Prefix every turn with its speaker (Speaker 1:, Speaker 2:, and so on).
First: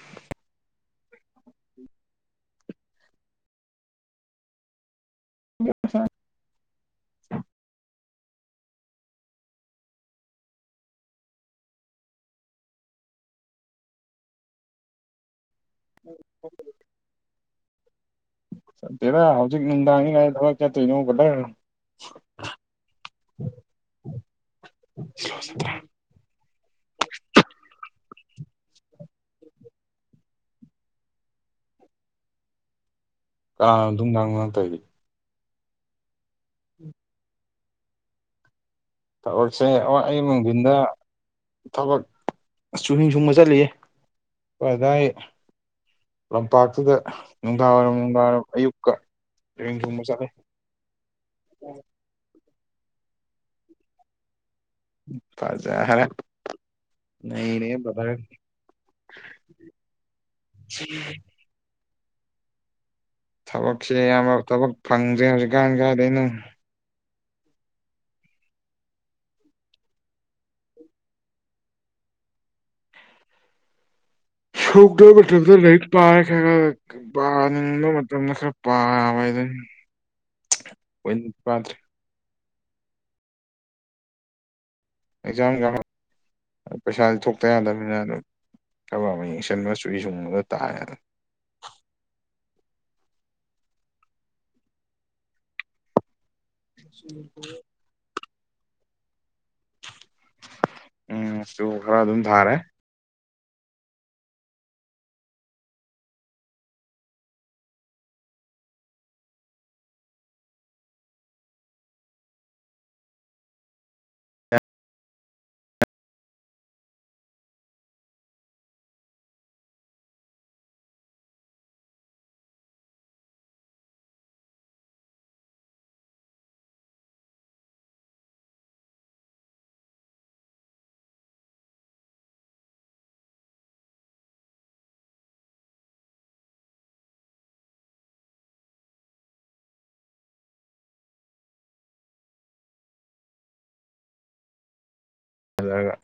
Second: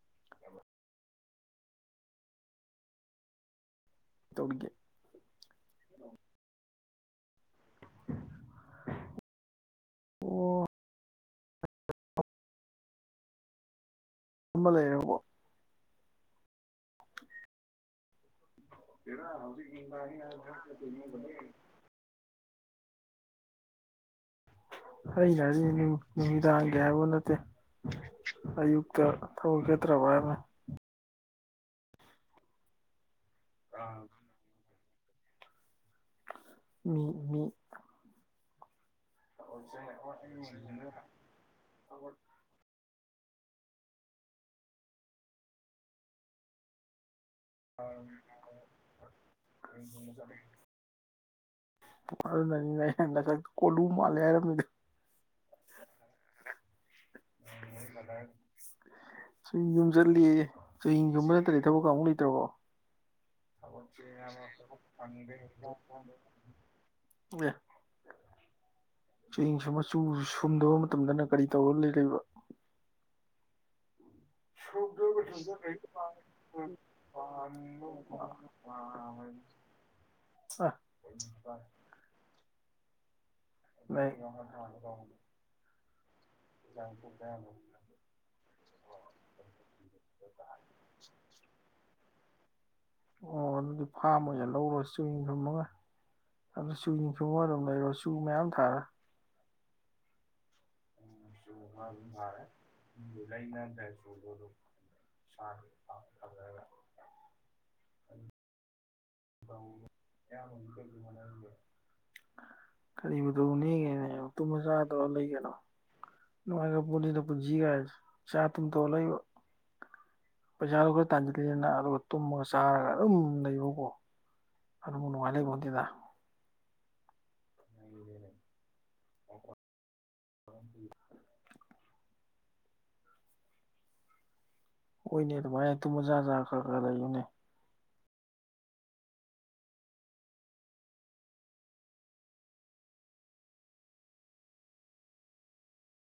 Speaker 1: [inaudible]
Speaker 2: [inaudible]
Speaker 1: ꯇꯧꯔꯒꯦ
Speaker 2: [unintelligible] [unintelligible]
Speaker 1: ꯑꯣ ꯑꯃ ꯂꯩꯔꯕꯣ
Speaker 2: [unintelligible] ꯅꯠꯇꯦꯗ ꯍꯧꯖꯤꯛ ꯅꯨꯡꯗꯥꯡꯅꯤ ꯀꯥꯏꯗ ꯊꯕꯛ ꯆꯠꯇꯣꯏꯅꯣ ꯕ꯭ꯔꯗꯔ [unintelligible]
Speaker 1: ꯑꯩꯅ ꯍꯥꯏꯁꯦ [unintelligible] ꯅꯨꯃꯤꯠꯗꯥꯡꯗ ꯍꯥꯏꯕ ꯅꯠꯇꯦ ꯑꯌꯨꯛꯇ ꯊꯕꯛ ꯆꯠꯇ꯭ꯔꯕ ꯍꯥꯏꯕ
Speaker 2: ꯀꯅꯥꯅꯣ ꯗꯨꯡꯗꯥꯡ ꯗꯨꯡꯗꯥꯡ ꯇꯧꯔꯤꯗꯤ
Speaker 1: ꯃꯤ ꯃꯤ
Speaker 2: ꯊꯕꯛꯁꯦ ꯑꯣ ꯑꯩꯌꯨꯛ ꯅꯨꯡꯊꯤꯟꯗ ꯊꯕꯛ ꯆꯨꯍꯤꯡ ꯁꯨꯡꯕ ꯆꯠꯂꯤꯌꯦ [unintelligible] ꯂꯩꯀꯥꯏ ꯂꯝꯄꯥꯛꯇꯨꯗ ꯅꯨꯡꯗꯥꯡꯋꯥꯏꯔꯝ ꯅꯨꯡꯗꯥꯡꯋꯥꯏꯔꯝ ꯑꯌꯨꯛꯀ ꯌꯨꯍꯤꯡ ꯁꯨꯡꯕ ꯆꯠꯂꯦ
Speaker 1: ꯑꯗꯨꯅꯅꯤꯅꯦꯍꯦ ꯅꯁꯛꯇꯨ ꯀꯣꯜꯂꯨ ꯃꯥꯜꯂꯦ ꯍꯥꯏꯔꯝꯃꯤꯗꯣ
Speaker 2: ꯐꯖꯔꯦ ꯅꯩꯔꯦꯍꯦ ꯕ꯭ꯔꯗꯔ
Speaker 1: ꯆꯨꯍꯤꯡ ꯄꯥꯕꯨꯡ ꯂꯩꯇ꯭ꯔꯕꯣ
Speaker 2: ꯊꯕꯛꯁꯦ ꯑꯌꯥꯝꯕ ꯊꯕꯛ ꯐꯪꯗ꯭ꯔꯦ ꯍꯧꯖꯤꯛ ꯀꯥꯟ ꯀꯥꯏꯗꯩꯅꯣ
Speaker 1: ꯑꯦ ꯆꯨꯍꯤꯡ ꯁꯨꯝꯕ ꯆꯨ ꯁꯨꯝꯗꯕ ꯃꯇꯝꯗꯅ ꯀꯔꯤ ꯇꯧꯔꯒ ꯂꯩꯔꯤꯕ
Speaker 2: [unintelligible] ꯃꯇꯝꯗ ꯂꯥꯏꯔꯤꯛ ꯄꯥꯔꯥ [unintelligible] ꯃꯇꯝꯗ ꯈꯔ ꯄꯥꯕ ꯍꯥꯏꯗꯨꯅꯤ
Speaker 1: ꯑ
Speaker 2: [unintelligible]
Speaker 1: [unintelligible]
Speaker 2: ꯑꯦꯛꯖꯥꯝꯒ ꯄꯩꯁꯥꯗꯤ ꯊꯣꯛꯇ ꯌꯥꯗꯕꯅꯤꯅ ꯑꯗꯨꯝ ꯊꯕꯛ ꯑꯃ ꯌꯦꯡꯁꯤꯟꯕ ꯆꯨꯍꯤꯡ ꯁꯨꯡꯕꯗ ꯇꯥꯔꯦꯗꯅ
Speaker 1: ꯑꯣ ꯑꯗꯨꯗꯤ ꯐꯥꯝ ꯑꯣꯏꯅ ꯂꯧꯔꯣ ꯆꯨꯍꯤꯡ ꯁꯨꯝꯃꯒ ꯑꯗꯨ ꯆꯨꯍꯤꯡ ꯁꯨꯝꯃ ꯑꯗꯨꯝ ꯂꯩꯔꯣ ꯆꯨ ꯃꯌꯥꯝ ꯊꯥ
Speaker 2: ꯎꯝ ꯆꯨ ꯈꯔ ꯑꯗꯨꯝ ꯊꯥꯔꯦ
Speaker 1: [unintelligible] ꯏꯁꯥꯒꯤ ꯑꯄꯥꯝꯕ ꯇꯧꯖꯔꯒ ꯀꯔꯤꯕꯨꯗꯅꯦꯉꯦꯅꯦ ꯇꯨꯝꯃ ꯆꯥꯔ ꯇꯧꯔ ꯂꯩ ꯀꯩꯅꯣ ꯅꯨꯡꯉꯥꯏꯈꯔ ꯄꯣꯠꯅꯤꯗ ꯄꯨꯁꯤ ꯒꯥꯏꯁꯦ ꯆꯥ ꯇꯨꯝ ꯇꯧꯔ ꯂꯩꯕ ꯄꯩꯁꯥꯗꯨꯣ ꯈꯔ ꯇꯥꯟꯁꯤꯂꯦꯅ ꯑꯗꯨꯒ ꯇꯨꯝꯃꯒ ꯆꯥꯔꯒ ꯑꯗꯨꯝ ꯂꯩꯕꯀꯣ ꯑꯗꯨꯃꯨꯛ ꯅꯨꯡꯉꯥꯏ ꯂꯩꯄꯣꯠꯇꯦꯗ ꯍꯣꯏꯅꯦ ꯑꯗꯨꯃꯥꯥꯏ ꯇꯨꯝꯃ ꯆꯥꯔꯥ ꯆꯥꯔꯥ ꯈ꯭ꯔ ꯈ꯭ꯔ ꯂꯩꯎꯅꯦ
Speaker 2: ꯍꯜꯂꯒ